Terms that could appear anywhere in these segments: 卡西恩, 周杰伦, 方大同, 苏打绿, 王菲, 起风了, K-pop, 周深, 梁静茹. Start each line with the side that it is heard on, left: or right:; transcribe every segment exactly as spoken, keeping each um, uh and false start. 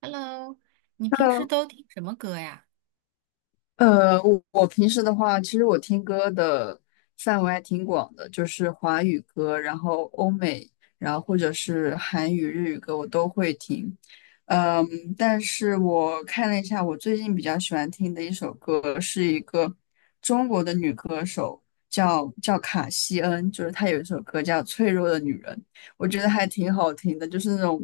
right: Hello，你平时
left: Hello，
right: 都听什么歌呀？
left: 呃，我我平时的话，其实我听歌的范围还挺广的，就是华语歌，然后欧美，然后或者是韩语、日语歌，我都会听。嗯，但是我看了一下，我最近比较喜欢听的一首歌是一个中国的女歌手，叫叫卡西恩，就是她有一首歌叫《脆弱的女人》。我觉得还挺好听的，就是那种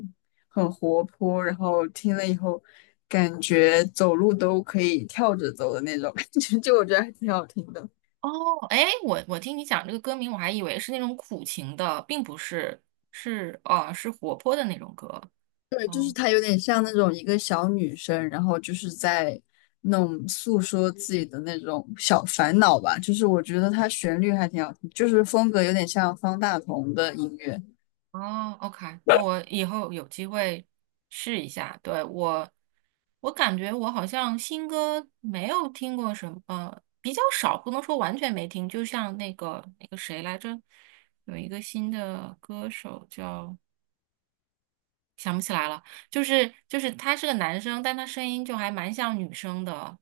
left: 很活泼，然后听了以后感觉走路都可以跳着走的那种感觉，就我觉得还挺好听的。
right: 哦，哎，我我听你讲这个歌名，我还以为是那种苦情的，并不是，是哦，是活泼的那种歌。
left: 对，就是
right: 哦
left: 她有点像那种一个小女生，然后就是在那种诉说自己的那种小烦恼吧。就是我觉得她旋律还挺好听，就是风格有点像方大同的音乐。
right: 哦，OK，那我以后有机会试一下。对，我，我感觉我好像新歌没有听过什么，呃比较少，不能说完全没听。就像那个那个谁来着，有一个新的歌手叫。想不起来了，就是就是他是个男生，但他声音就还蛮像女生的，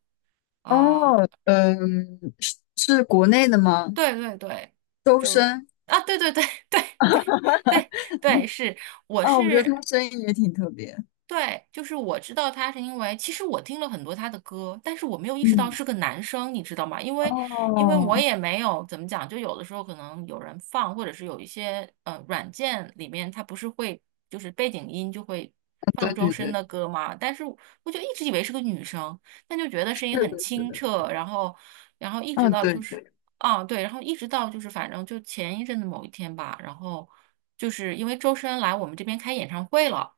left: 哦，
right: 呃，
left: 嗯，是是国内的吗？
right: 对对对，
left: 周深。
right: 啊，对对对 对对对对，是，我
left: 哦，我觉得
right: 是
left: 他声音也挺特别。
right: 对，就是我知道他是因为，其实我听了很多他的歌，但是我没有意识到
left: 嗯。
right: 是个男生，你知道吗？因为，因为我
left: 哦，
right: 也没有怎么讲，就有的时候可能有人放，或者是有一些呃软件里面他不是会就是背景音就会
left: 对
right: 放周
left: 对
right: 深
left: 对，
right: 的歌吗？但是我就一直以为是个女生，但就觉得
left: 是
right: 声音很
left: 的，是
right: 清
left: 的，
right: 澈，然后，然后一直
left: 啊，
right: 到
left: 对
right: 就是
left: 对，
right: 啊对，然后一直到就是反正就前一阵子某一天吧，然后就是因为周深来我们这边开演唱会了。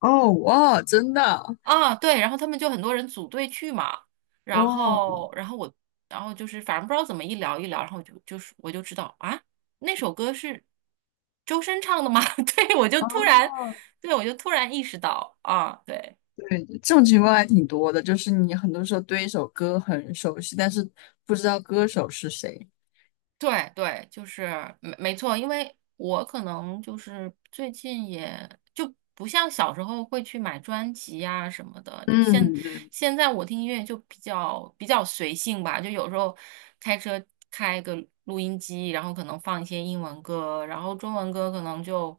left: 哦，哇，真的，
right: 啊，对，然后他们就很多人组队去嘛，然
left: 哇，
right: 后，然后我，然后就是反正不知道怎么一聊一聊，然后就就是我就知道啊，那首歌是周深唱的吗？对，我就突然，
left: 哦，
right: 对，我就突然意识到啊，对。
left: 对，这种情况还挺多的，就是你很多时候对一首歌很熟悉，但是不知道歌手是谁。
right: 对对，就是没没错，因为我可能就是最近也就不像小时候会去买专辑啊什么的，就现
left: 嗯嗯
right: 现在我听音乐就比较比较随性吧，就有时候开车开个录音机，然后可能放一些英文歌，然后中文歌可能就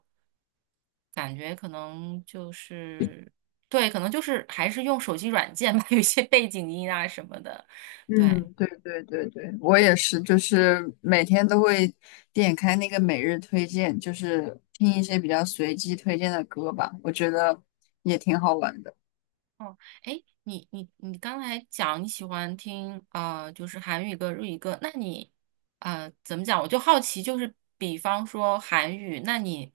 right: 感觉可能就是对，可能就是还是用手机软件吧，有一些背景音啊什么的，对。
left: 嗯，对对对对，我也是，就是每天都会点开那个每日推荐，就是听一些比较随机推荐的歌吧，我觉得也挺好玩的。
right: 哦，哎，你你你刚才讲你喜欢听呃，就是韩语歌、日语歌，那你呃怎么讲？我就好奇，就是比方说韩语，那你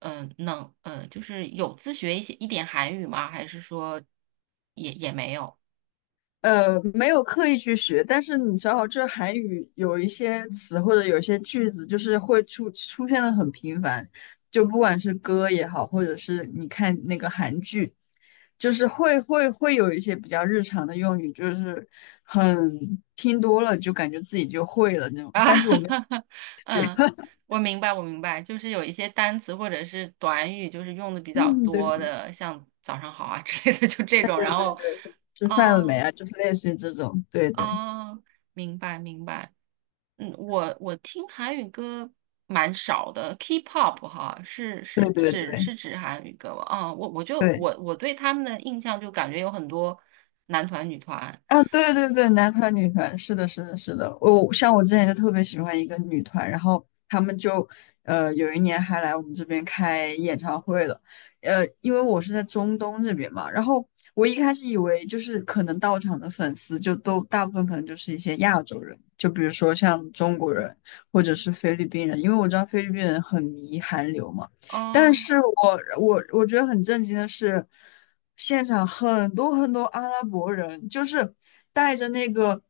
right: 嗯、呃能呃就是有自学一些一点韩语吗？还是说也也没有
left: 呃，没有刻意去学，但是你知道，这韩语有一些词或者有一些句子，就是会出出现的很频繁，就不管是歌也好，或者是你看那个韩剧，就是会会会有一些比较日常的用语，就是很听多了就感觉自己就会了那种。
right: 啊？
left: 但是我们
right: 嗯，我明白，我明白，就是有一些单词或者是短语，就是用的比 较
left: 嗯，对
right: 多
left: 对
right: 的，像早上好啊之类的，就这
left: 对
right: 种，
left: 对
right: 然
left: 对
right: 后
left: 对，是吃饭了没
right: 啊
left: 啊？就是类似于这种，对对
right: 啊，明白明白。嗯，我我听韩语歌蛮少的，K-pop 哈，是是
left: 对对
right: 指
left: 对
right: 是指韩语歌吗？啊，我我就
left: 对。
right: 我我对他们的印象就感觉有很多男团女团，
left: 啊，对对对，男团女团，是的，是的，是的。我像我之前就特别喜欢一个女团，然后他们就呃有一年还来我们这边开演唱会了。呃，因为我是在中东这边嘛，然后我一开始以为就是可能到场的粉丝就都大部分可能就是一些亚洲人，就比如说像中国人或者是菲律宾人，因为我知道菲律宾人很迷韩流嘛。但
right: 哦，
left: 是我我我觉得很震惊的是，现场很多很多阿拉伯人，就是带着那个，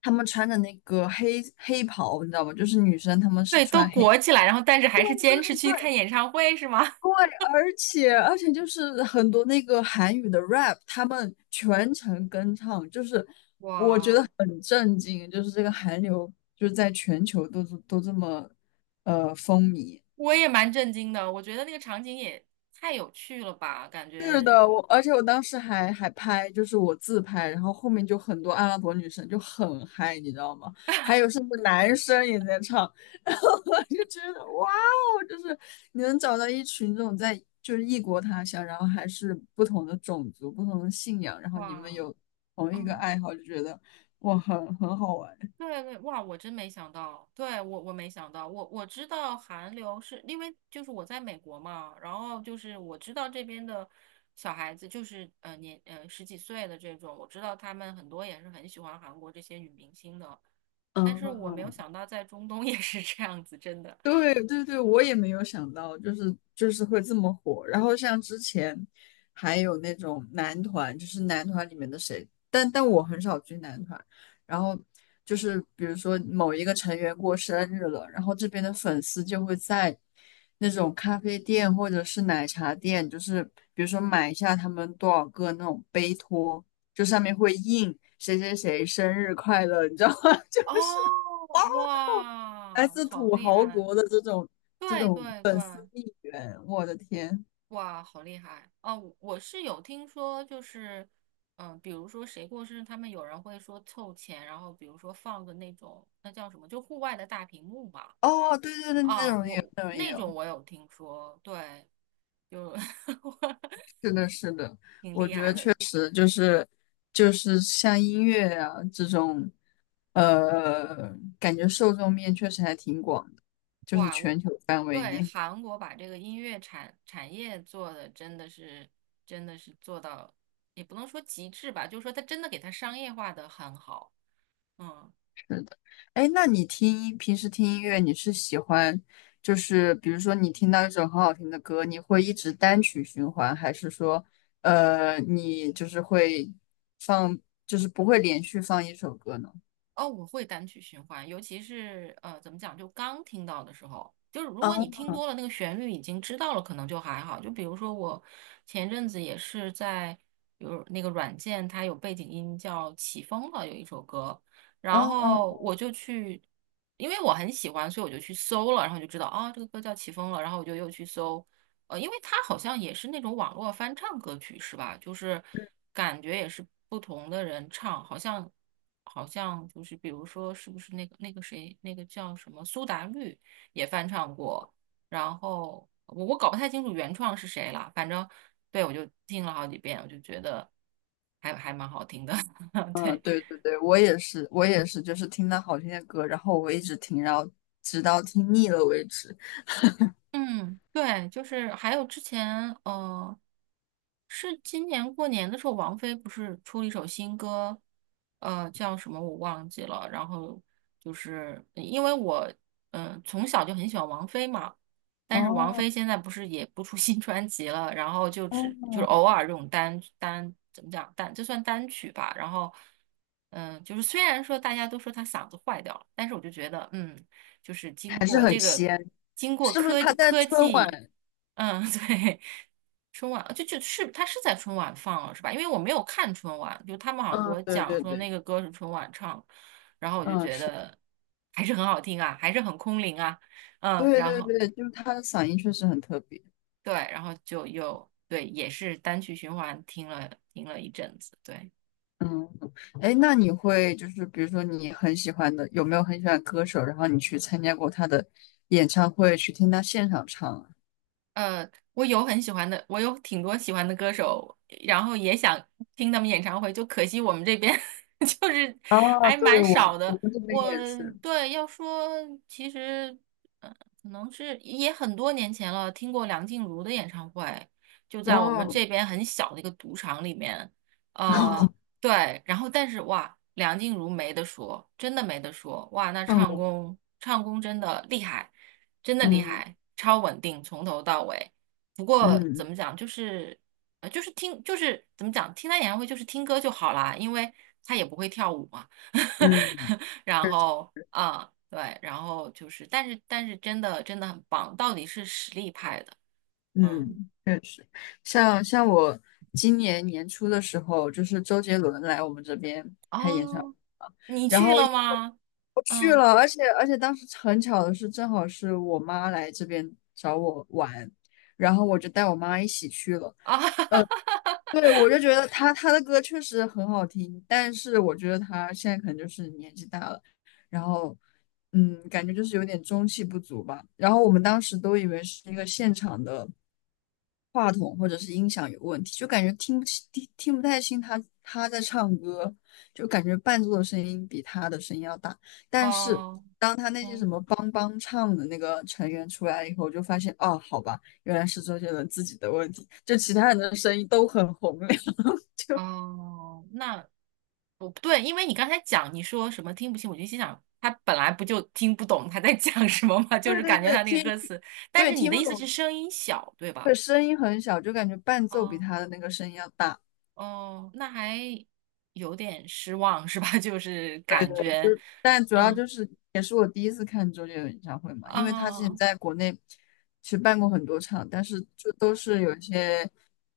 left: 他们穿着那个黑黑袍，你知道吗？就是女生她们是
right: 对，都
left: 穿黑，
right: 裹起来，然后但是还是坚持去看演唱会是吗？
left: 对，而且而且就是很多那个韩语的 rap，他们全程跟唱，就是
right: 哇，
left: 很震惊，就是这个韩流就是在全球都都这么呃风靡。
right: 我也蛮震惊的，我觉得那个场景也太有趣了吧，感
left: 是
right: 觉
left: 的，我而且我当时还还拍，就是我自拍，然后后面就很多阿拉伯女生就很嗨，你知道吗？还有甚至男生也在唱，然后我就觉得哇哦，就是你能找到一群这种在就是异国他乡，然后还是不同的种族、不同的信仰，然后你们
right: 哇，
left: 有同一个
right: 嗯。
left: 爱好，就觉得哇，很很好玩。
right: 对对，哇，我真没想到，对，我我没想到，我我知道韩流是因为就是我在美国嘛，然后就是我知道这边的小孩子就是呃年呃十几岁的这种，我知道他们很多也是很喜欢韩国这些女明星的，但是我没有
left: 嗯，
right: 想到在中东 也是这样子，真的。
left: 对对对，我也没有想到，就是就是会这么火。然后像之前还有那种男团，就是男团里面的谁，但但我很少追男团。然后就是比如说某一个成员过生日了，然后这边的粉丝就会在那种咖啡店或者是奶茶店，就是比如说买一下他们多少个那种杯托，就上面会印谁谁谁生日快乐，你知道吗？就
right: 哦，
left: 是。来
right: 哇，
left: 自
right: 好
left: 土
right: 厉
left: 豪
right: 害！
left: 国的这种这
right: 对
left: 种
right: 对对，
left: 粉丝应援，我的天！
right: 哇，好厉害！哦，我我是有听说，就是，嗯、比如说谁过生日，他们有人会说凑钱，然后比如说放个那种，那叫什么，就户外的大屏幕嘛。
left: 哦，对对对，那
right: 啊，
left: 种也有，
right: 我
left: 那种也
right: 那
left: 有，
right: 种我有听说，对，就
left: 是的，是的，
right: 挺厉害的。
left: 呃就是就是像音乐啊这种，呃，感觉受众面确实还挺广的，就是
right: 哇，
left: 全
right: 我
left: 球范围
right: 对
left: 内。
right: 韩国把这个音乐产产业做的真的是真的是做到，也不能说极致吧，就是说它真的给它商业化的很好。嗯。
left: 是的，哎，那你听音平时听音乐，你是喜欢就是比如说你听到一首很好听的歌，你会一直单曲循环，还是说呃你就是会放就是不会连续放一首歌呢？
right: 哦，我会单曲循环，尤其是呃，怎么讲，就刚听到的时候，就是如
left: 啊，
right: 果你听多了那个旋律已经知道了，可能就还好。就比如说我前阵子也是在有那个软件，它有背景音叫《起风了》，有一首歌，然
left: 嗯嗯
right: 后我就去，因为我很喜欢，所以我就去搜了，然后就知道啊，这个歌叫《起风了》，然后我就又去搜，呃，因为它好像也是那种网络翻唱歌曲是吧？就是感觉也是不同的人唱，好像好像就是比如说是不是那个那个谁那个叫什么苏打绿也翻唱过，然后我我搞不太清楚原创是谁了，反正对我就听了好几遍，我就觉得还还蛮好听的，
left: 嗯，
right: 对。
left: 对对对，我也是，我也是，就是听到好听的歌，然后我一直听，然后直到听腻了为止。
right: 嗯，对，就是还有之前，呃，是今年过年的时候，王菲不是出了一首新歌，呃，叫什么我忘记了。然后就是因为我，嗯、从小就很喜欢王菲嘛，但是王
left: 哦
right: 菲现在不是也不出 新专辑了，然后就只就是
left: 哦，
right: 偶尔这种单单怎么讲单，就算单曲吧。然后，嗯、就是虽然说大家都说她嗓子坏掉了，但是我就觉得，嗯。就是经
left: 还是
right: 过这
left: 很
right: 个，
left: 仙，
right: 经过
left: 是不是
right: 科
left: 他在
right: 科
left: 春
right: 技，
left: 晚？
right: 嗯，对，春晚就就是他是在春晚放了是吧？因为我没有看春晚，就他们好像给
left: 嗯，
right: 我
left: 对
right: 讲
left: 对
right: 说
left: 对，
right: 那个歌是春晚唱，然后我就
left: 嗯，
right: 觉
left: 是。
right: 得还是很好听啊，还是很空灵啊，嗯，
left: 对
right: 然
left: 对
right: 后
left: 对，就是他的嗓音确实很特别。
right: 对，然后就又对，也是单曲循环听了听了一阵子，对。
left: 嗯，哎，那你会就是比如说你很喜欢的，有没有很喜欢歌手，然后你去参加过他的演唱会，去听他现场唱啊？
right: 呃，我有很喜欢的，我有挺多喜欢的歌手，然后也想听他们演唱会，就可惜我们这边 就是
left: 啊，
right: 还
left: 对，
right: 蛮
left: 我
right: 少
left: 我
right: 的。
left: 们这边
right: 我
left: 也是，
right: 对要说，其实呃，可能是也很多年前了，听过梁静茹的演唱会，就在我们
left: 哇，
right: 这边很小的一个赌场里面。呃，对，然后但是哇，梁静茹没得说，真的没得说，哇，那
left: 看
right: 唱
left: 过，
right: 功唱功真的厉害。真的厉
left: 嗯
right: 害，超稳定，从头到尾。不过怎
left: 嗯
right: 么讲，就是呃，就是听，就是怎么讲，听他演唱会就是听歌就好啦，因为他也不会跳舞嘛。
left: 嗯
right: 然后啊，对，然后就是，但是但是真的真的很棒，到底是实力派的。嗯，
left: 嗯，确实，像像我今年年初的时候，就是周杰伦来我们这边开演唱会，
right: 哦，你
left: 然
right: 去
left: 后因
right: 了
left: 为
right: 吗？
left: 我去
right: 嗯
left: 了，而且而且当时很巧的是，正好是我妈来这边找我玩，然后我就带我妈一起去了。
right: 啊，
left: 对，我就觉得她她的歌确实很好听，但是我觉得她现在可能就是年纪大了，然后嗯，感觉就是有点中气不足吧。然后我们当时都以为是一个现场的话筒或者是音响有问题，就感觉听不清、听听不太清他他在唱歌，就感觉伴奏的声音比他的声音要大。但是
right: 哦，
left: 当他那些什
right: 嗯
left: 么帮帮唱的那个成员出来以后，就发现哦，好吧，原来是周杰伦自己的问题，就其他人的声音都很洪亮，就
right: 哦，那不对，因为你刚才讲你说什么听不清，我就心想他本来不就听不懂他在讲什么嘛，就是感觉
left: 是
right: 他那个
left: 听，
right: 歌词。但
left: 对，
right: 是你
left: 听
right: 的
left: 不
right: 意思是
left: 懂，
right: 声音小，对吧？
left: 对，声音很小，就感觉伴奏比
right: 哦
left: 他的那个声音要大。
right: 哦，那还有点失望是吧？就是
left: 对
right: 感
left: 对，就
right: 觉，
left: 是，但主要
right: 嗯
left: 就是也是我第一次看周杰伦演唱会嘛，因为他之前
right: 哦
left: 在国内其实办过很多场，但是就都是有一些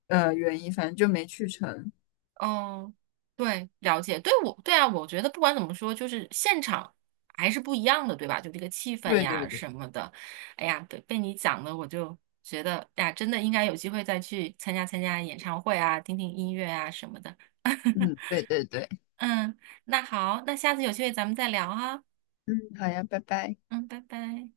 left: 呃原因，反正就没去成。
right: 嗯，对，了解，对我，对啊，我觉得不管怎么说，就是现场还是不一样的，对吧？就这个气氛
left: 对对
right: 呀
left: 对，
right: 什么的，哎呀，被被你讲的，我就觉得，哎呀，真的应该有机会再去参加参加演唱会啊，听听音乐啊什么的。
left: 嗯，对对对，
right: 嗯，那好，那下次有机会咱们再聊哈。
left: 嗯，好呀，拜拜。
right: 嗯，拜拜。